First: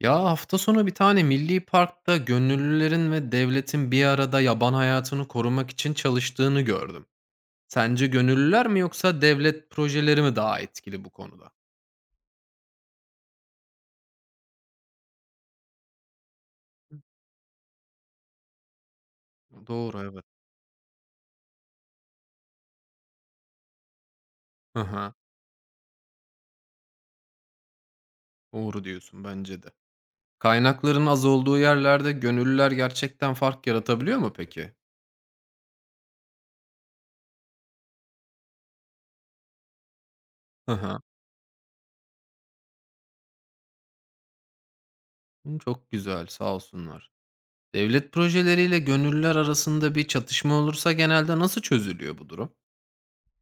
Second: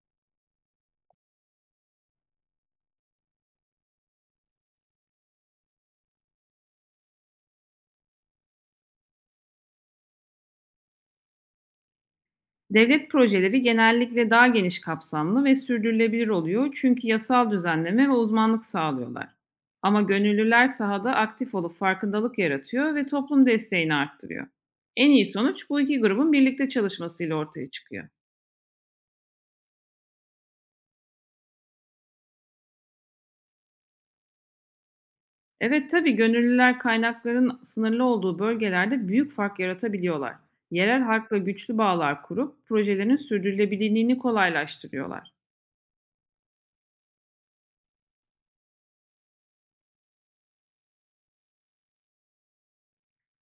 Ya hafta sonu bir tane milli parkta gönüllülerin ve devletin bir arada yaban hayatını korumak için çalıştığını gördüm. Sence gönüllüler mi yoksa devlet projeleri mi daha etkili bu konuda? Devlet projeleri genellikle daha geniş kapsamlı ve sürdürülebilir oluyor çünkü yasal düzenleme ve uzmanlık sağlıyorlar. Doğru, Ama evet. gönüllüler sahada aktif olup farkındalık yaratıyor ve toplum desteğini arttırıyor. Hı En hı, iyi sonuç bu iki grubun birlikte çalışmasıyla ortaya çıkıyor. doğru diyorsun bence de. Kaynakların az olduğu yerlerde gönüllüler gerçekten fark yaratabiliyor mu peki? Evet tabii gönüllüler kaynakların sınırlı olduğu bölgelerde büyük fark yaratabiliyorlar. Hı hı. Yerel halkla güçlü bağlar kurup projelerin sürdürülebilirliğini kolaylaştırıyorlar. Çok güzel, sağ olsunlar. Devlet projeleriyle gönüllüler arasında bir çatışma olursa genelde nasıl çözülüyor bu durum?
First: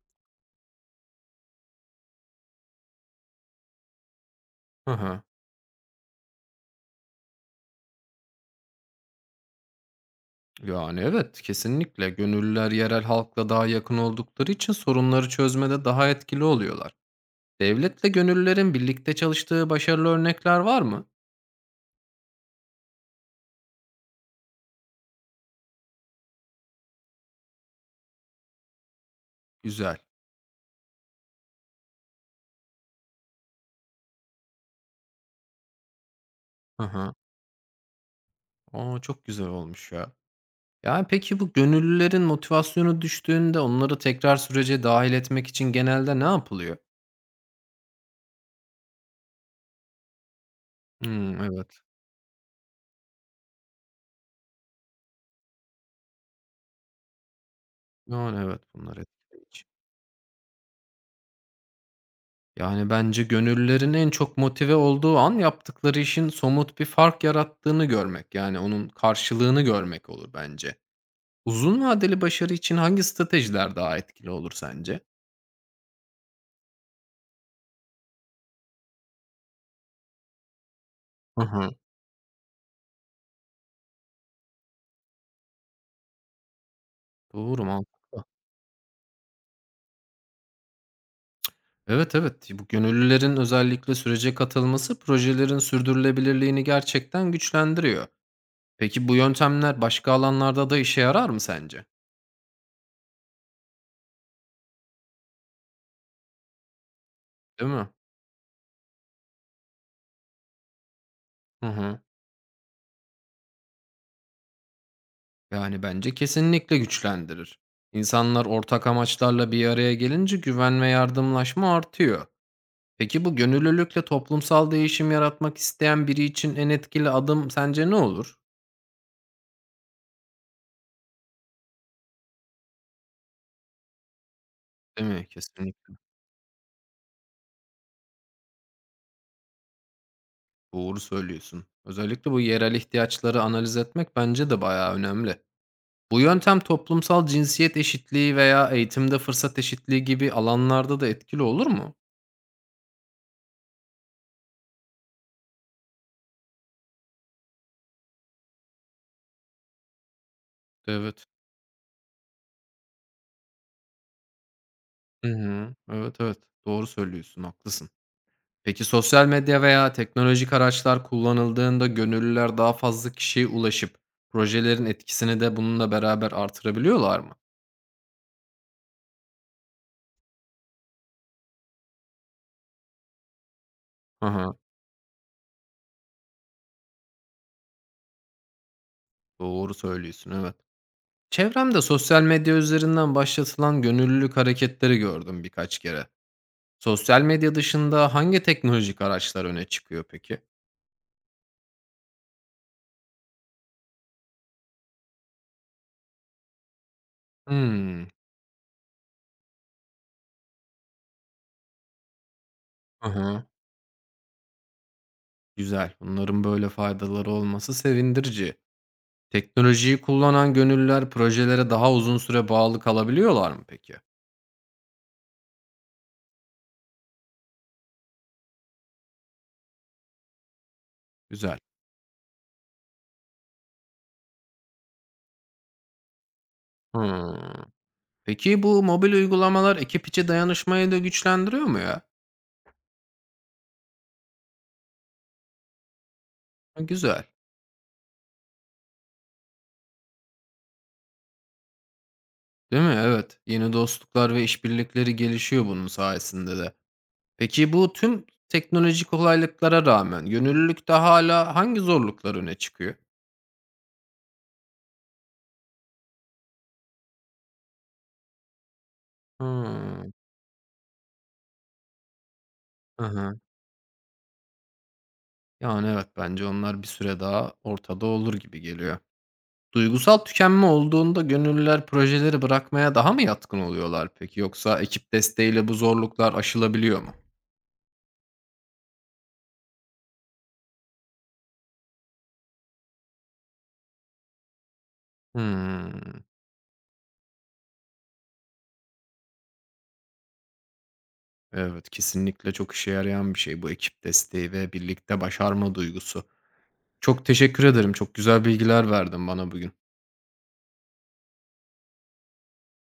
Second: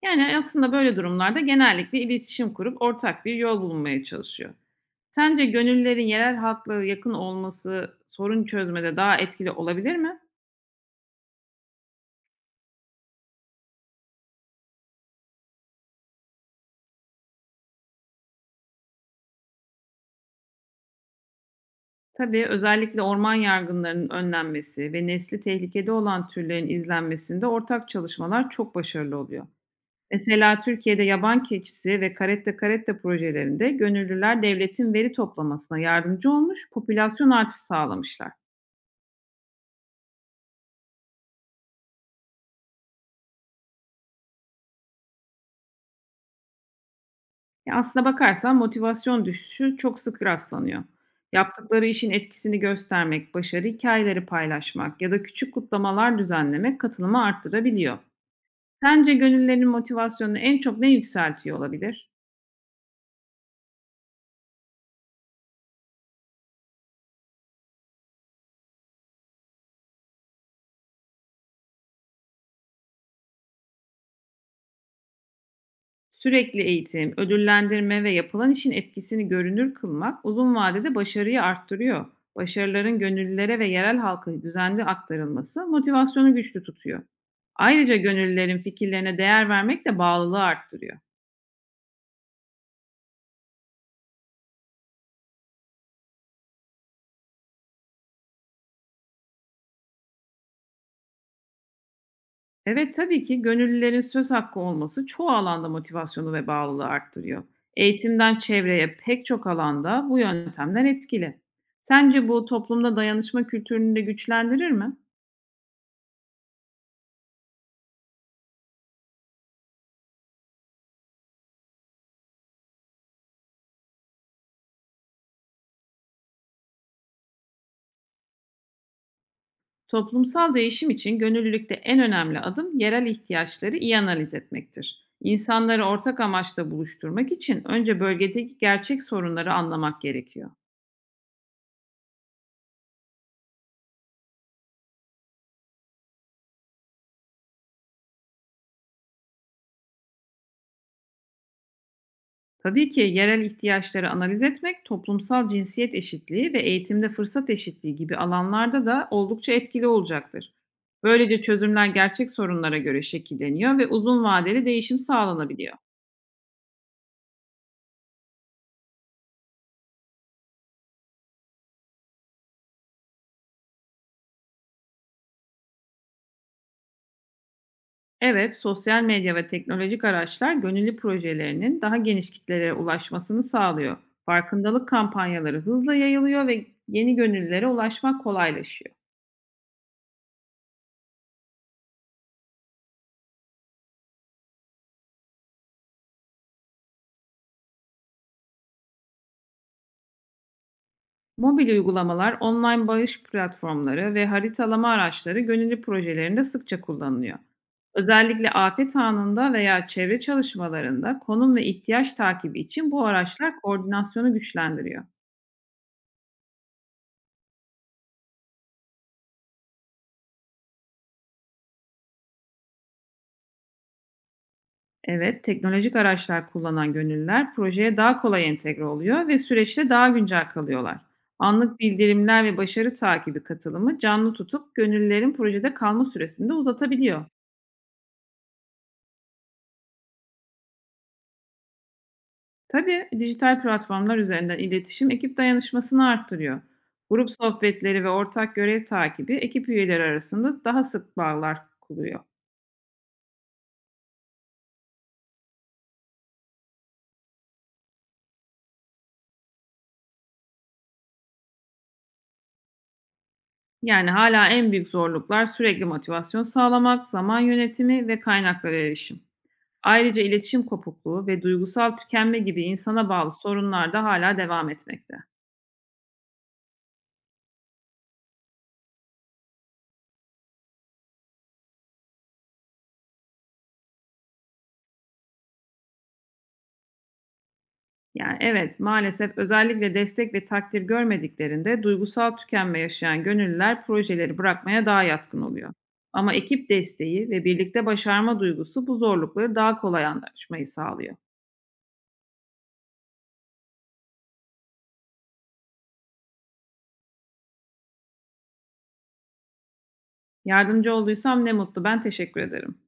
Yani aslında böyle durumlarda genellikle iletişim kurup ortak bir yol bulunmaya çalışıyor. Hı hı. Sence gönüllerin yerel halkla yakın olması sorun çözmede daha etkili olabilir mi? Yani evet, kesinlikle gönüllüler yerel halkla daha yakın oldukları için sorunları çözmede daha etkili oluyorlar. Devletle gönüllülerin birlikte çalıştığı başarılı örnekler var mı? Tabii özellikle orman yargınlarının önlenmesi ve nesli tehlikede olan türlerin izlenmesinde ortak çalışmalar çok başarılı oluyor. Güzel. Mesela Türkiye'de yaban keçisi ve karette karette projelerinde gönüllüler devletin veri toplamasına yardımcı olmuş, Hı hı. popülasyon artışı sağlamışlar. Aa, çok güzel olmuş ya. Yani peki bu gönüllülerin motivasyonu düştüğünde onları tekrar sürece dahil etmek için genelde ne yapılıyor? Ya, aslına bakarsan motivasyon düşüşü çok sık rastlanıyor. Hmm, evet. Yaptıkları işin etkisini göstermek, başarı hikayeleri paylaşmak ya da küçük kutlamalar düzenlemek katılımı arttırabiliyor. Yani evet, bunlar Sence etkileyici. gönüllerin motivasyonunu en çok ne yükseltiyor olabilir? Yani, bence gönüllülerin en çok motive olduğu an yaptıkları işin somut bir fark yarattığını görmek, yani, onun karşılığını görmek olur bence. Uzun vadeli başarı için hangi stratejiler daha etkili olur sence? Sürekli eğitim, ödüllendirme ve yapılan işin etkisini görünür kılmak uzun vadede başarıyı Hı hı. arttırıyor. Başarıların gönüllülere ve yerel halka düzenli aktarılması motivasyonu güçlü tutuyor. Doğru, mu? Ayrıca gönüllülerin fikirlerine değer vermek de bağlılığı arttırıyor. Evet, evet. Bu gönüllülerin özellikle sürece katılması projelerin sürdürülebilirliğini gerçekten güçlendiriyor. Peki bu yöntemler başka alanlarda da işe yarar mı sence? Evet, tabii ki gönüllülerin söz hakkı olması çoğu alanda motivasyonu ve bağlılığı arttırıyor. Değil mi? Eğitimden çevreye pek çok alanda bu yöntemler etkili. Hı hı. Sence bu toplumda dayanışma kültürünü de güçlendirir mi? Yani bence kesinlikle güçlendirir. İnsanlar ortak amaçlarla bir araya gelince güven ve yardımlaşma artıyor. Peki bu gönüllülükle toplumsal değişim yaratmak isteyen biri için en etkili adım sence ne olur? Toplumsal değişim için gönüllülükte en önemli adım yerel ihtiyaçları iyi analiz Değil etmektir. mi? İnsanları Kesinlikle. ortak amaçta buluşturmak için önce bölgedeki gerçek sorunları anlamak gerekiyor. Doğru söylüyorsun. Özellikle bu yerel ihtiyaçları analiz etmek bence de bayağı önemli. Bu yöntem toplumsal cinsiyet eşitliği veya eğitimde fırsat eşitliği gibi alanlarda da etkili olur mu? Tabii ki yerel ihtiyaçları analiz etmek, toplumsal cinsiyet eşitliği ve eğitimde fırsat eşitliği gibi alanlarda da oldukça etkili olacaktır. Evet. Böylece çözümler gerçek sorunlara göre şekilleniyor ve uzun vadeli değişim Hı hı. sağlanabiliyor. Evet, evet. Doğru söylüyorsun. Haklısın. Peki sosyal medya veya teknolojik araçlar kullanıldığında gönüllüler daha fazla kişiye ulaşıp projelerin etkisini de bununla beraber artırabiliyorlar mı? Evet, sosyal medya ve teknolojik araçlar gönüllü projelerinin daha geniş kitlelere ulaşmasını sağlıyor. Hı hı, Farkındalık kampanyaları hızla yayılıyor ve yeni gönüllülere ulaşmak kolaylaşıyor. doğru söylüyorsun, evet. Çevremde sosyal medya üzerinden başlatılan gönüllülük hareketleri gördüm birkaç kere. Sosyal medya dışında hangi teknolojik araçlar öne çıkıyor peki? Mobil uygulamalar, online bağış platformları ve haritalama araçları gönüllü projelerinde sıkça kullanılıyor. Hmm, Özellikle afet anında veya çevre çalışmalarında konum ve ihtiyaç takibi için bu hı hı, araçlar koordinasyonu güçlendiriyor. güzel. Bunların böyle faydaları olması sevindirici. Teknolojiyi kullanan gönüllüler projelere daha uzun süre bağlı kalabiliyorlar mı peki? Evet, teknolojik araçlar kullanan gönüllüler projeye daha kolay entegre oluyor ve süreçte daha güncel kalıyorlar. Güzel. Anlık bildirimler ve başarı takibi katılımı canlı tutup gönüllülerin projede kalma süresini de uzatabiliyor. Hımm. Peki bu mobil uygulamalar ekip içi dayanışmayı da güçlendiriyor mu ya? Tabii, dijital platformlar üzerinden iletişim ekip dayanışmasını arttırıyor. Ha, güzel. Grup sohbetleri ve ortak görev takibi ekip üyeleri arasında daha sık bağlar kuruyor. Değil mi? Evet. Yeni dostluklar ve işbirlikleri gelişiyor bunun sayesinde de. Peki bu tüm teknolojik kolaylıklara rağmen gönüllülükte hala hangi zorluklar öne çıkıyor? Yani hala en büyük zorluklar sürekli motivasyon sağlamak, zaman yönetimi ve kaynaklara erişim. Hımm. Ayrıca iletişim kopukluğu ve duygusal tükenme gibi Hı insana bağlı hı. sorunlar da hala devam etmekte. Yani, evet, bence onlar bir süre daha ortada olur gibi geliyor. Duygusal tükenme olduğunda gönüllüler projeleri bırakmaya daha mı yatkın oluyorlar peki? Yoksa ekip desteğiyle bu zorluklar aşılabiliyor mu? Yani, evet, maalesef özellikle destek ve takdir görmediklerinde duygusal tükenme yaşayan gönüllüler projeleri bırakmaya daha yatkın oluyor. Hımm. Ama ekip desteği ve birlikte başarma duygusu bu zorlukları daha kolay anlaşmayı sağlıyor. Evet, kesinlikle çok işe yarayan bir şey bu ekip desteği ve birlikte başarma duygusu. Çok teşekkür ederim. Çok güzel bilgiler verdin bana bugün. Yardımcı olduysam ne mutlu, ben teşekkür ederim.